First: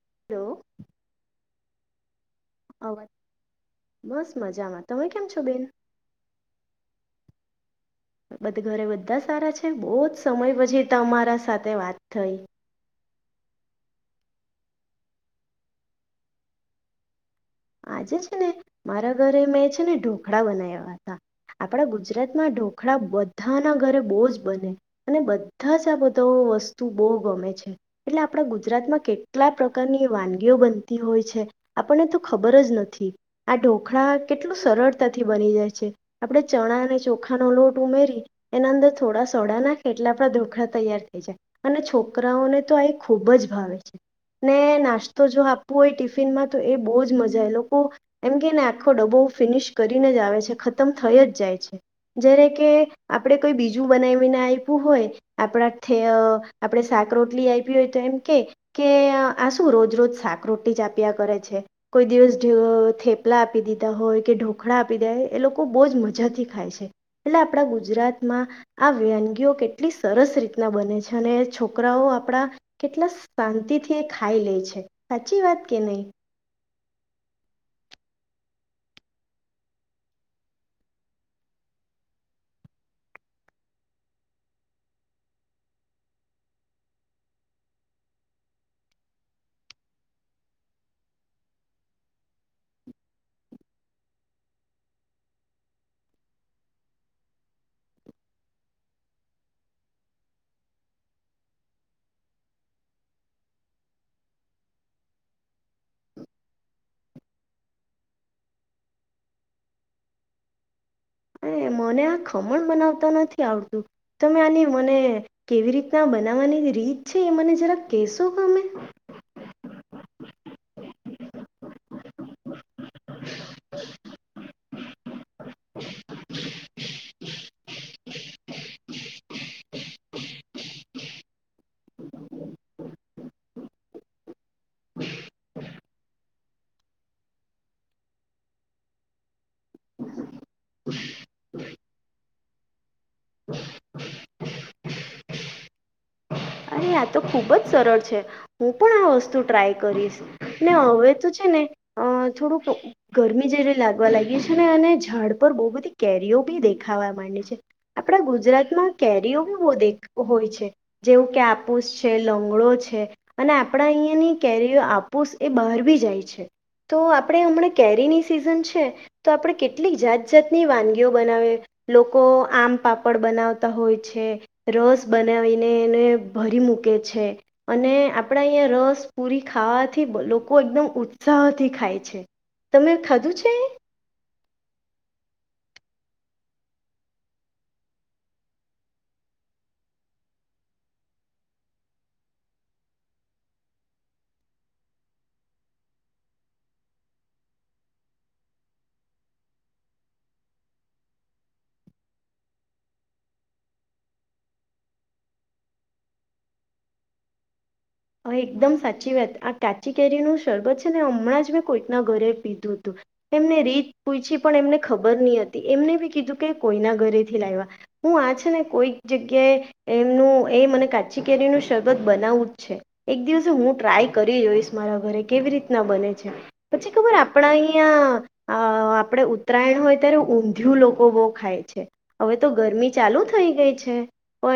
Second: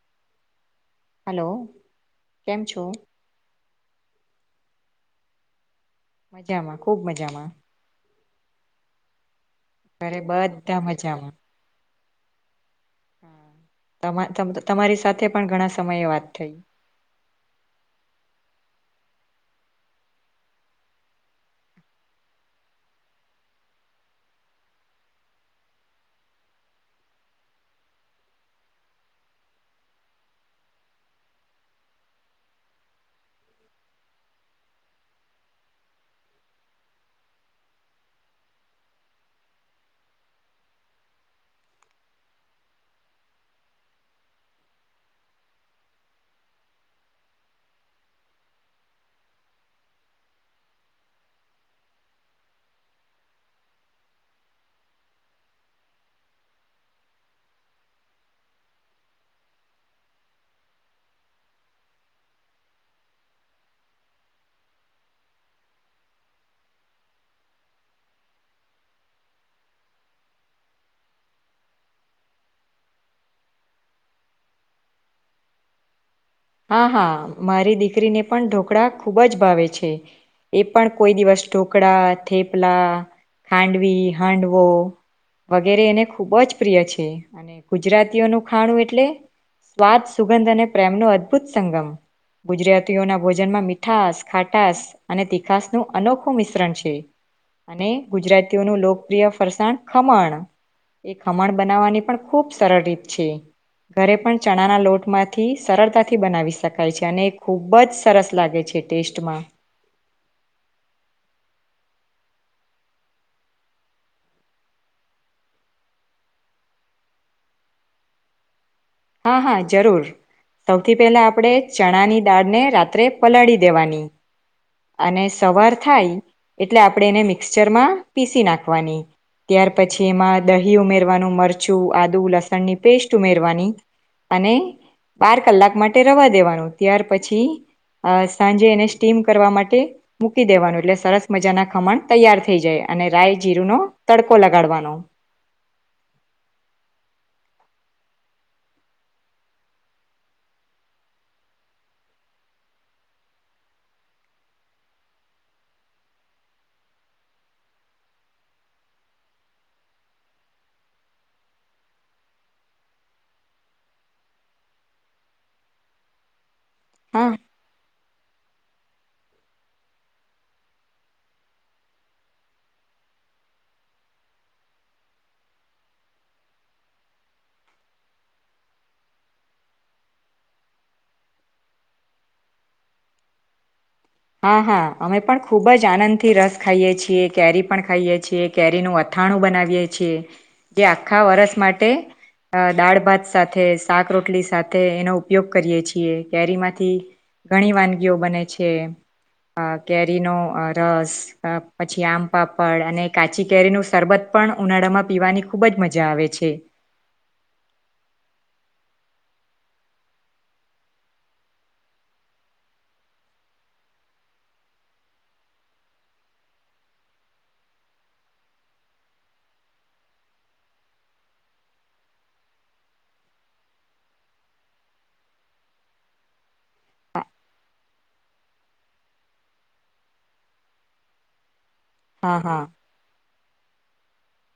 [inaudible] Hello કેમ છું? અવાજ બસ મજામાં તમે કેમ છો બેન [inaudible] બધા ઘરે બધા સારા છે. બો જ ઘરે સમય બધા પછી મજામાં તમારા સાથે વાત [inaudible] તમા તમ તમારી સાથે પણ ઘણા સમયે વાત થઈ. આજે છે ને મારા ઘરે મેં છે ને ઢોખળા બના્યા હતા આપણા ગુજરાતમાં ઢોકળા બધાના ઘરે બોજ બને અને બધા જ આ બધા વસ્તુ બો ગમે છે. એટલે આપણા ગુજરાતમાં કેટલા પ્રકારની વાનગીઓ બનતી હોય છે. આપણને તો ખબર જ નથી આ ઢોખળા કેટલું સરળતાથી બની જાય છે. આપણે ચણા અને ચોખાનો લોટ ઉમેરી એના અંદર થોડા સોડા નાખે એટલે આપડા ઢોખળા તૈયાર થઈ જાય અને છોકરાઓને તો આ ખૂબ જ ભાવે છે ને નાસ્તો જો આપવો હોય ટિફિનમાં તો એ બો જ મજા એ લોકો એમ કેને આખો ડબો ફિનિશ કરીને જ આવે છે. ખતમ થઈ જ જાય છે જ્યારે કે આપણે કોઈ બીજું બનાવીને આપ્યું હોય આપણા આપણે થે શાક રોટલી આયપી હોય તો એમ કે કે આ શું રોજ રોજ શાક રોટલી જ આપ્યા કરે છે. કોઈ દિવસ થેપલા આપી દીધા હોય કે ઢોકળા આપી દે હોય એ લોકો બો જ મજાથી ખાય છે. એટલે આપણા ગુજરાતમાં આ વનગીઓ કેટલી સરસ રીતના બને છે. અને છોકરાઓ આપણા કેટલા શાંતિથી એ ખાઈ લે છે સાચી વાત કે નહીં. હા હા મારી દીકરીને પણ ઢોકળા ખૂબ જ ભાવે છે. એ પણ કોઈ દિવસ ઢોકળા થેપલા ખાંડવી હાંડવો વગેરે એને ખૂબ જ પ્રિય છે અને ગુજરાતીઓનું ખાણું એટલે સ્વાદ સુગંધ અને પ્રેમનું અદ ભૂત સંગમ ગુજરાતીઓના ભોજનમાં મીઠાસ ખાટાસ અને તીખાસનું અનોખું મિશ્રણ છે અને ગુજરાતીઓનું લોકપ્રિય ફરસાણ ખમણ એ ખમણ બનાવવાની પણ ખૂબ સરળ રીત છે ઘરે પણ ચણાના લોટમાંથી સરળતા થી બનાવી શકાય છે અને ખૂબ જ સરસ લાગે છે ટેસ્ટમાં. અ મને આ ખમણ બનાવતા નથી આવતું તમે આની મને કેવી રીતના બનાવવાની રીત છે એ મને જરા કહેશો તમે હા હા જરૂર સૌથી પહેલા આપણે ચણાની દાળને રા ત્રે પલાળી દેવાની અને સવાર થાય એટલે આપણે એને મિક્ચરમાં પીસી નાખવાની ત્યાર પછી એમાં દહી ઉમેરવાનું મરચું આદુ લસણની પેસ્ટ ઉમેરવાની. અને બાર કલાક માટે રવા દેવાનું ત્યાર પછી સાંજે એને સ્ટીમ કરવા માટે મૂકી દેવાનું એટલે સરસ મજાના ખમણ તૈયાર થઈ જાય અને રાય જીરુંનો તડકો લગાડવાનો. અરે આ તો ખૂબ જ સરળ છે. હું પણ આ વસ્તુ ટ્રાય કરીશ ને હવે તો છે ને અ થોડુંક ગરમી જેવી લાગવા લાયગી છે. અને અને ઝાડ પર બો બધી કેરીઓ બી દેખાવા માંડી છે આપણા ગુજરાતમાં કેરીઓ બી બો દે હોય છે જેવું કે આ પૂસ છે લંગડો છે અને આપણા અહીંયાની કેરીઓ આપૂસ એ બહાર બી જાય છે. તો હા આપડે હમણાં કેરી ની સિઝન છે તો આપડે કેટલીક જાત જાતની વાનગીઓ બનાવે લોકો આમ પાપડ બનાવતા હોય છે રસ બનાવીને એને ભરી મૂકે છે અને આપણા અહીંયા રસ પુરી ખાવાથી લોકો એકદમ ઉત્સાહથી ખાય છે. તમે ખાધું છે? હા હા અમે પણ ખૂબ જ આનંદ થી રસ ખાઈએ છીએ. કેરી પણ ખાઈએ છીએ. કેરીનું અથાણું બનાવીએ છીએ. જે આખા વરસ માટે દાળ ભાત સાથે શાક રોટલી સાથે એનો ઉપયોગ કરીએ છીએ. કેરી માંથી ઘણી વાનગીઓ બને છે. અ કેરીનો રસ પછી આમ પાપડ અને કાચી કેરીનું શરબત પણ ઉનાળામાં પીવાની ખૂબ જ મજા આવે છે. હ એકદમ સાચી વાત આ કાચી કેરીનું શરબત છે ને હમણાં જ મેં કોઈકના ઘરે પીધું હતું એમને રીત પૂછી પણ એમને ખબર ની હતી એમને બી કીધું કે કોઈના ઘરેથી લાવવા હું આ છે ને કોઈક જગ્યાએ એમનું એ મને કાચી કેરીનું શરબત બનાવવું જ છે. એક દિવસે હું ટ્રાય કરી જોઈશ મારા ઘરે કેવી રીતના બને છે પછી ખબર આપણા અહીંયા અ આપણે ઉત્તરાયણ હોય ત્યારે ઊંધિયું લોકો બો ખાય છે. હવે હા તો હા ગરમી ચાલુ થઈ ગઈ છે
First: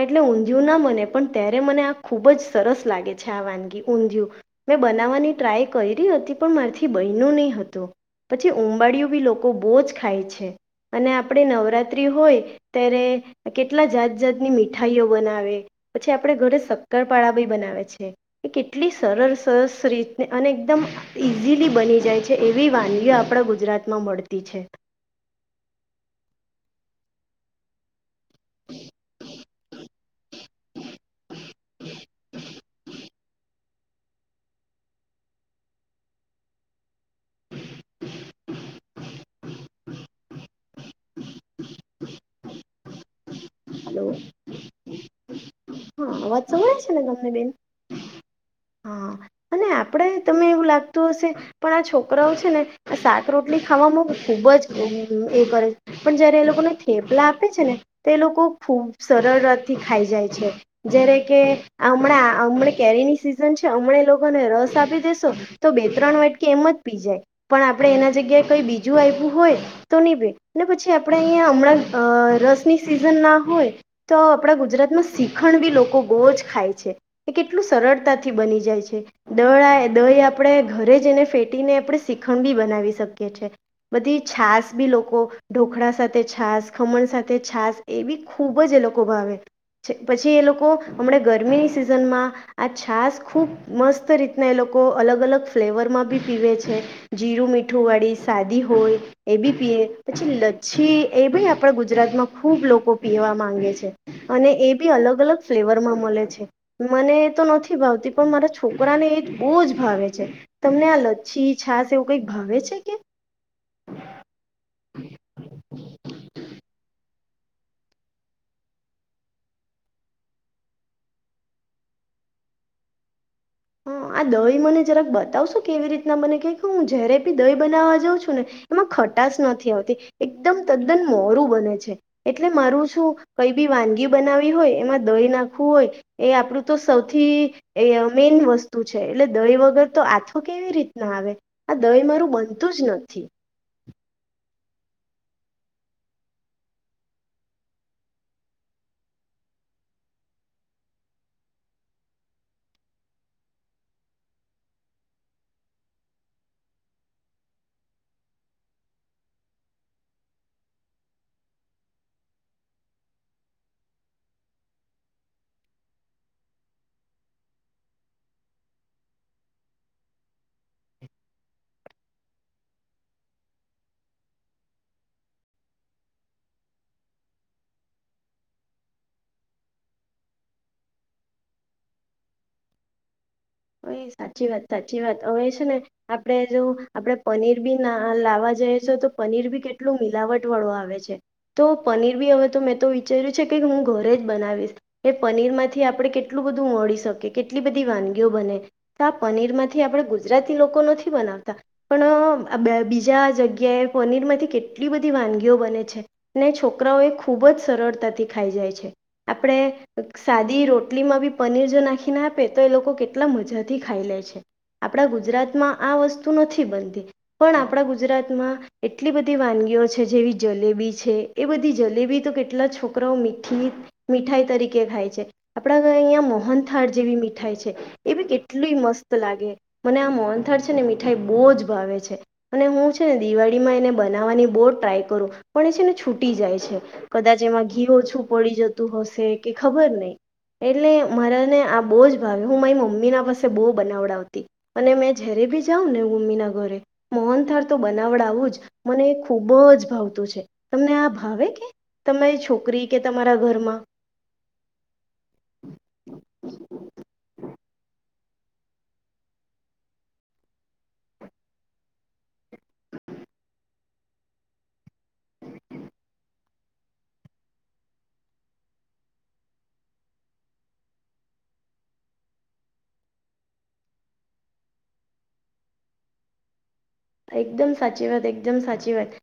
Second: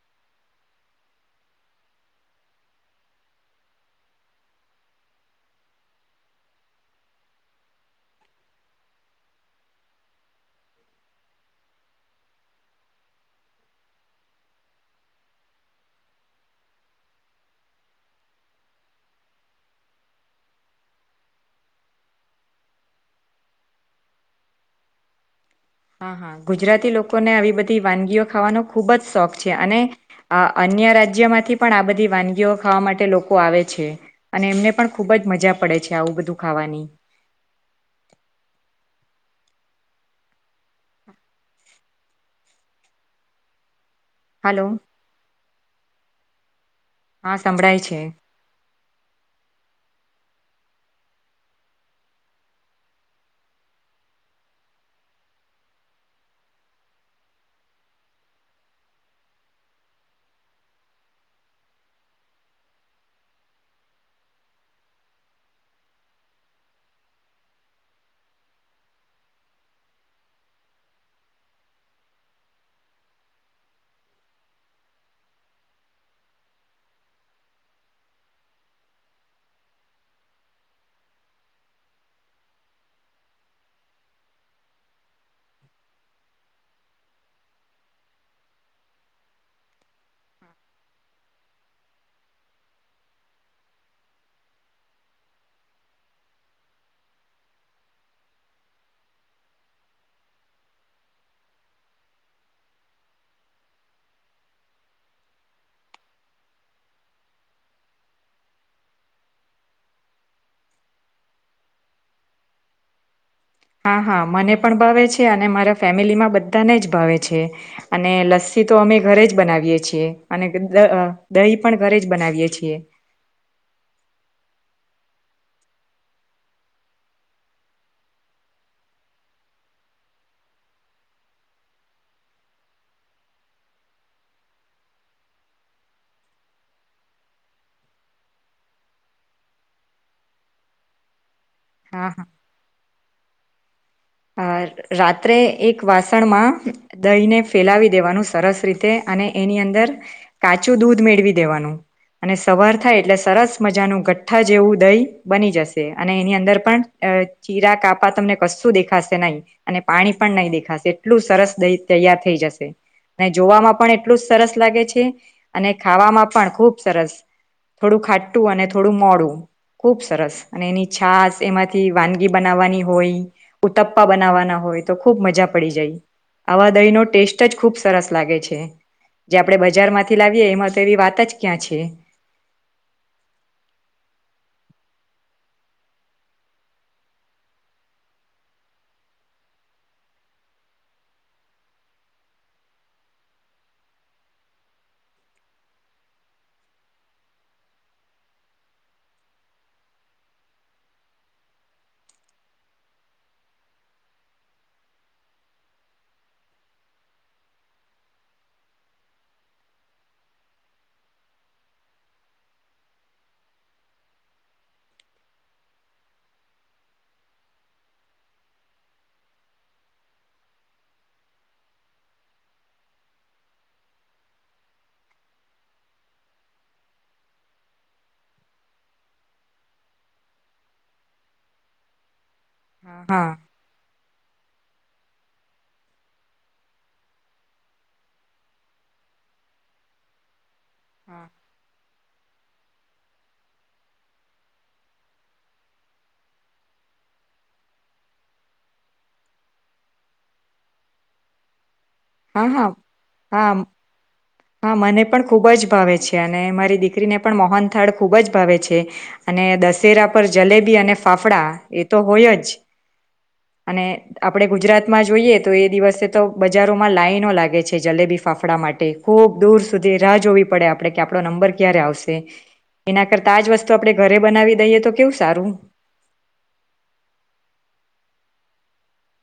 એટલે ઊંધિયું ના મને પણ ત્યારે મને આ ખુબ જ સરસ લાગે. અચ્છા વાનગી ઊંધિયું મેં બનાવવાની ટ્રાય કયરી હતી પણ મારીથી બયનું નહીં હતું પછી ઉબાળિયું બી લોકો બો જ ખાય છે અને આપણે નવરાત્રિ હોય ત્યારે કેટલા જાત જાતની મીઠાઈઓ બનાવે પછી આપણે ઘરે શક્કરપાળા બી બનાવે છે. એ કેટલી સરલ સરસ રીતે અને એકદમ ઈઝીલી બની જાય છે એવી વાનગીઓ આપણા ગુજરાતમાં મળતી છે. હા હા ગુજરાતી લોકોને આવી બધી વાનગીઓ ખાવાનો ખૂબ જ શોખ છે અને અન્ય રાજ્યમાંથી પણ આ બધી વાનગીઓ ખાવા માટે લોકો આવે છે અને એમને પણ ખૂબ જ મજા પડે છે આવું બધું ખાવાની. હલો. હાલો. હા અવાજ સંભળાય છ હા સંભળાય છે. હા અને આપડે તને એવું લાગતું હશે પણ આ છોકરાઓ છે ને આ શાક રોટલી ખાવામાં ખુબ જ એ કરે છે પણ જયારે એ લોકોને થેપલા આપે છે ને તો એ લોકો. ખૂબ સરળતાથી ખાઈ જાય છે જ્યારે કે હમણાં હમણાં કેરીની સિઝન છે હમણાં લોકોને રસ આપી દેેશો તો બે ત્રણ વાટકી એમ જ પી જાય પણ આપણે એના જગ્યાએ કંઈ બીજું આપવું હોય તો ની પી ને પછી આપણે અહીંયા હમણાં અ રસની સિઝનના હોય તો આપણા ગુજરાતમાં શીખણ બી લોકો બહુ જ ખાય છે એ કેટલું સરળતાથી બની જાય છે દળ દહી આપણે ઘરે જને ફેટીને આપણે શીખણ બી બનાવી શકીએ છે બધી છાસ બી લોકો ઢોકળા સાથે છાસ ખમણ સાથે છાસ એ બી ખૂબ જ એ લોકો ભાવે છે પછી એ લોકો હમણાં ગરમીની સિઝનમાં આ છાાસ ખૂબ મસ્ત રીતના એ લોકો અલગ અલગ ફ્લેવરમાં બી પીવે છે જીરું મીઠું વાળી સાદી હોય એ બી પીવે પછી લચ્છી એ બી આપણા ગુજરાતમાં ખૂબ લોકો પીવા માંગે છે અને એ બી અલગ અલગ ફ્લેવર માં મળે છે. મને એ તો નથી ભાવતી પણ મારા છોકરાને એ જ બહુ જ ભાવે છે. તમને આ લચ્છી છાસ એવું કઈક ભાવે છે કે? હા હા મને પણ ભાવે છે અને મારા ફેમિલી માં બધાને જ ભાવે છે. અને લસ્સી તો અમે ઘરે જ બનાવીએ છીએ. અને દ દહી પણ ઘરે જ બનાવીએ છીએ. હા આ દહી મને જરાક બતાવશો કેવી રીતના મને ક કે હું જ્યારે બી દહી બનાવવા જાઉં છું ને એમાં ખટશ નથી આવતી એકદમ તદ્દન મોરું બને છે એટલે મારું શું કઈ બી વાનગી બનાવી હોય એમાં દહી નાખવું હોય એ આપણું તો સૌથી એ મેન વસ્તુ છે એટલે દહી વગર તો આથો કેવી રીતના આવે. આ દહી હા મારું બનતું જ નથી. [inaudible] અ રાત્રે એક વાસણમાં દહીને ફેલાવી દેવાનું સરસ રીતે અને એની અંદર કાચું દૂધ મેળવી દેવાનું અને સવાર થાય એટલે સરસ મજાનું ગઠ્ઠા જેવું દહી બની જશે અને એની અંદર પણ ચીરા કાપા તમને કશું દેખા ા નહી અને પાણી પણ નહીં દેખાશે એટલું સરસ દ તૈયાર થઈ જશે અને જોવામાં પણ એટલું જ સરસ લાગે છે અને ખાવામાં પણ ખુબ સરસ થોડું ખાટું અને થોડું મોડું ખુબ સરસ અને એની છાસ એમાંથી વાનગી બનાવવાની હોય ઉતપ્પા બનાવવાના હોય તો ખૂબ મજા પડી જાય આવા દહીનો ટેસ્ટ જ ખૂબ સરસ લાગે છે જે આપણે બજારમાંથી લાવીએ એમાં તો એવી વાત જ ક્યાં છે હઇ સાચી વાત સાચી વાત હવે છે, ને આપણે જો આપણેે પનીર બી ના લાવવા જઈએ છે તો પનીર બી કેટલું મિલાવટ વાળો આવે છે. તો પનીર બી હવે તો મેં તો વિચાર્યું છે કે હું ઘરે જ બનાવીશ કે પનીર માંથી આપડણે કેટલું બધું મળી શકીએ કેટલી બધી વાન તો પનીરમાંથી આપણે ગુજરાતી લોકો નથી બનાવતા પણ બીજા જગ્યાએ પનીરમાંથી કેટલી બધી વાનગીઓ બને છે. ને છોકરાઓ એ ખૂબ જ સરળતાથી ખાઈ જાય છે. આપણે સાદી રોટલીમાં બી પનીર જો નાખી ના આપે તો એ લોકો કેટ લા મજાથી ખાઈ લે છે. આપણા ગુજરાતમાં આ વસ્તુ નથી બનતી પણ આપણા ગુજરાતમાં એટલી બધી વાનગીઓ છે જેવી જલેબી છે એ બધી જલેબી તો કેટલા છોકરાઓ મીઠી મીઠાઈ તરીકે ખાય છે. આપણા ઘરે અહીંયા મોહન થાળ જેવી મીઠાઈ છે. એ બી કેટલી મસ્ત લાગે મને આ મોનથળ છે, ને મીઠાઈ બહુ જ ભાવે છે. અને હું છે ને હા દિવાળી માં એને બનાવવાની બહ ટ્રાય કરું પણ એ છે ને છૂટી જાય છે, કદાચ એમાં ઘી ઓછું પડી જતું હશે કે ખબર નહી. એટલે હા મારાને આ બહુ જ હું મારા મો મમ્મી ના પાસે બહુ બનાવડાવતી અને મેં જરે ભી જાઉં ને મમ્મીના ઘરે મોહન થાર તો બનાવડાવું જ મને એ ખુબ જ ભાવતું છે તમને આ ભાવે કે તમારી હા છોકરી કે તમારા હા ઘરમાં હા મને પણ ખૂબ જ ભાવે છે, અને મારી દીકરીને પણ મોહનથાળ ખૂબ જ ભાવે છે, અને દશેરા પર જલેબી અને ફાફડા એ તો હોય જ અને આપણે ગુજરાતમાં જોઈએ તો એ દિવસે તો બજારોમાં લાાઈનો લાગે છે જલેબી ફાફડા માટે ખૂબ દૂર સુધી રાહ જોવી પડે આપડણે કે આપણો નંબર ક્યારે આવશે એના કરતા આજ વસ્તુ આપણે ઘરે બનાવી દઈએ તો કેવું સારું એકદમ સાચી વાત એકદમ સાચી વાત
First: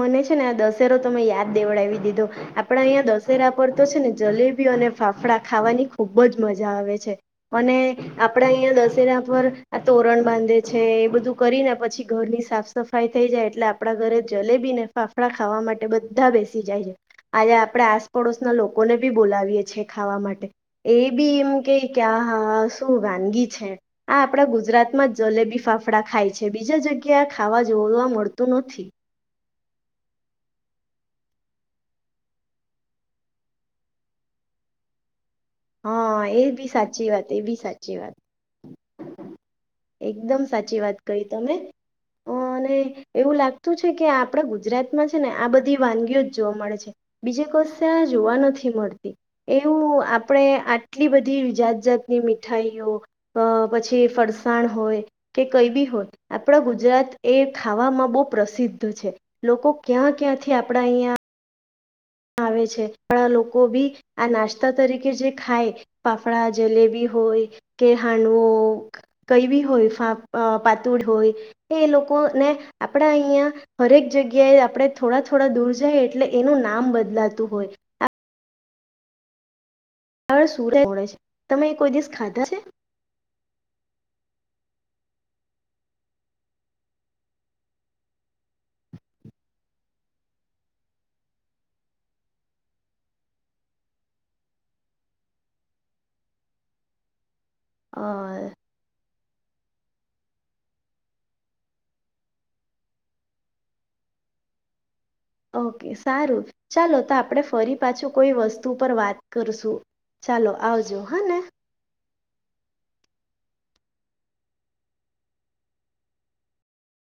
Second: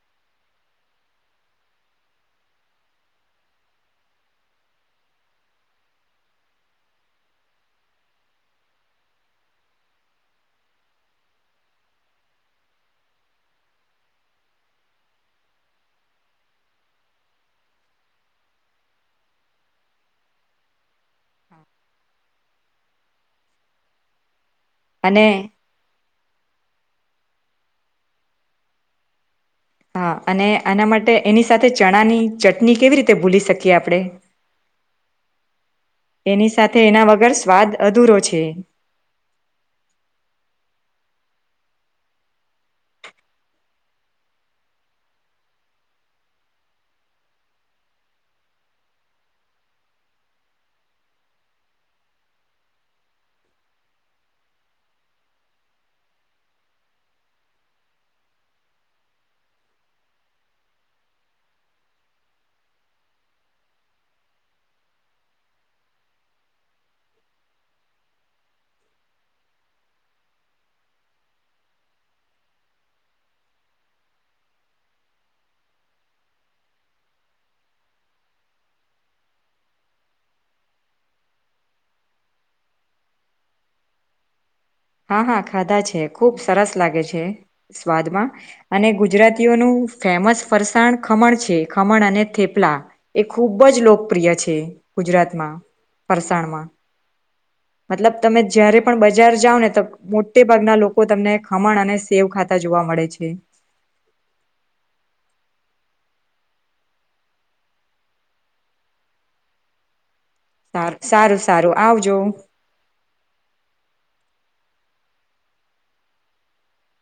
મને છે, ને આ દશેરો તમે યાદ દેવડાવી દીધો આપડા અહીંયા દશેરા પર તો છે ને જલેબી અને ફાફડા ખાવાની ખુબ જ મજા આવે છે, અને આપડા અહીંયા દશેરા પર આ તોરણ બાંધે છે એ બધું કરીને પછી ઘરની સાફ સફાઈ થઈ જાય એટલે આપણા ઘરે જલેબી ને ફાફડા ખાવા માટે બધા બેસી જાય છે આજે આપણેે આસપડોસના લોકોને બી બોલાવીએ છે ખાવા માટે એ બી એમ કે કે આ હા શું વાનગી છે આ આપણા ગુજરાતમાં અને જલેબી ફાફડા ખાય છે. બીજા જગ ગ્યા આ ખાવા જોવા મળતું નથી. હા અને આના માટે એની સાથે ચણાની ચટણી કેવી રીતે ભૂલી શકીએ આપણે હા એ એની બી સાથે એના સાચી વાત વગર એ બી સ્વાદ સાચી વાત અધૂરો છે. એકદમ સાચી વાત કહી તમે અને એવું લાગતું છે, કે આપડા ગુજરાતમાં છે ને આ બધી વાનગીઓ જ જોવા મળે છે બીજે કોસ્ આ જોવા નથી મળતી એવું આપણેે આટલી બધી જાત જાતની મીઠાઈઓ પછી ફર ણ હોય કે કઈ બી હોય આપણા ગુજરાત એ ખાવામાં બહુ પ્રસિદ્ધ છે, લોકો ક્યાં ક્યાંથી આપણા અહીંયા આવે છે પણ આ લોકો બી આ નાસ્તા તરીકે જે ખાય ફાફડા જલેબી હોય કે હાંડવો કઈ બી હોય પાતુળ હોય એ લોકો ને આપડા અહિયાં હરેક જગ્યાએ આપણે થોડા થોડા દૂર જાય એટલે એનું નામ બદ બદલાતું હોય આ આ સુરડે છે તમે કોઈ દિવસ ખાધા છે? હા હા ખાધા છે ખૂબ સરસ લાગે છે સ્વાદમાં અને ગુજરાતીઓનું ફેમસ ફરસાણ ખમણ છે. ખમણ અને થેપલા એ ખૂબ જ લોકપ્રિય છે, ગુજરાતમાં ફરસાણમાં અ મતલબ તમે જયારે પણ બજાર જાઓ ને તો મોટે ભાગના લોકો તમને ખમણ અને સેવ ખાતા જોવા મળે છે. ઓકે સારું ચાલો તો આપણે ફરી પાછું કોઈ વસ્તુ પર વાત કરશું. ચાલો આવજો હા ને સાર-સારું સારું આવજો.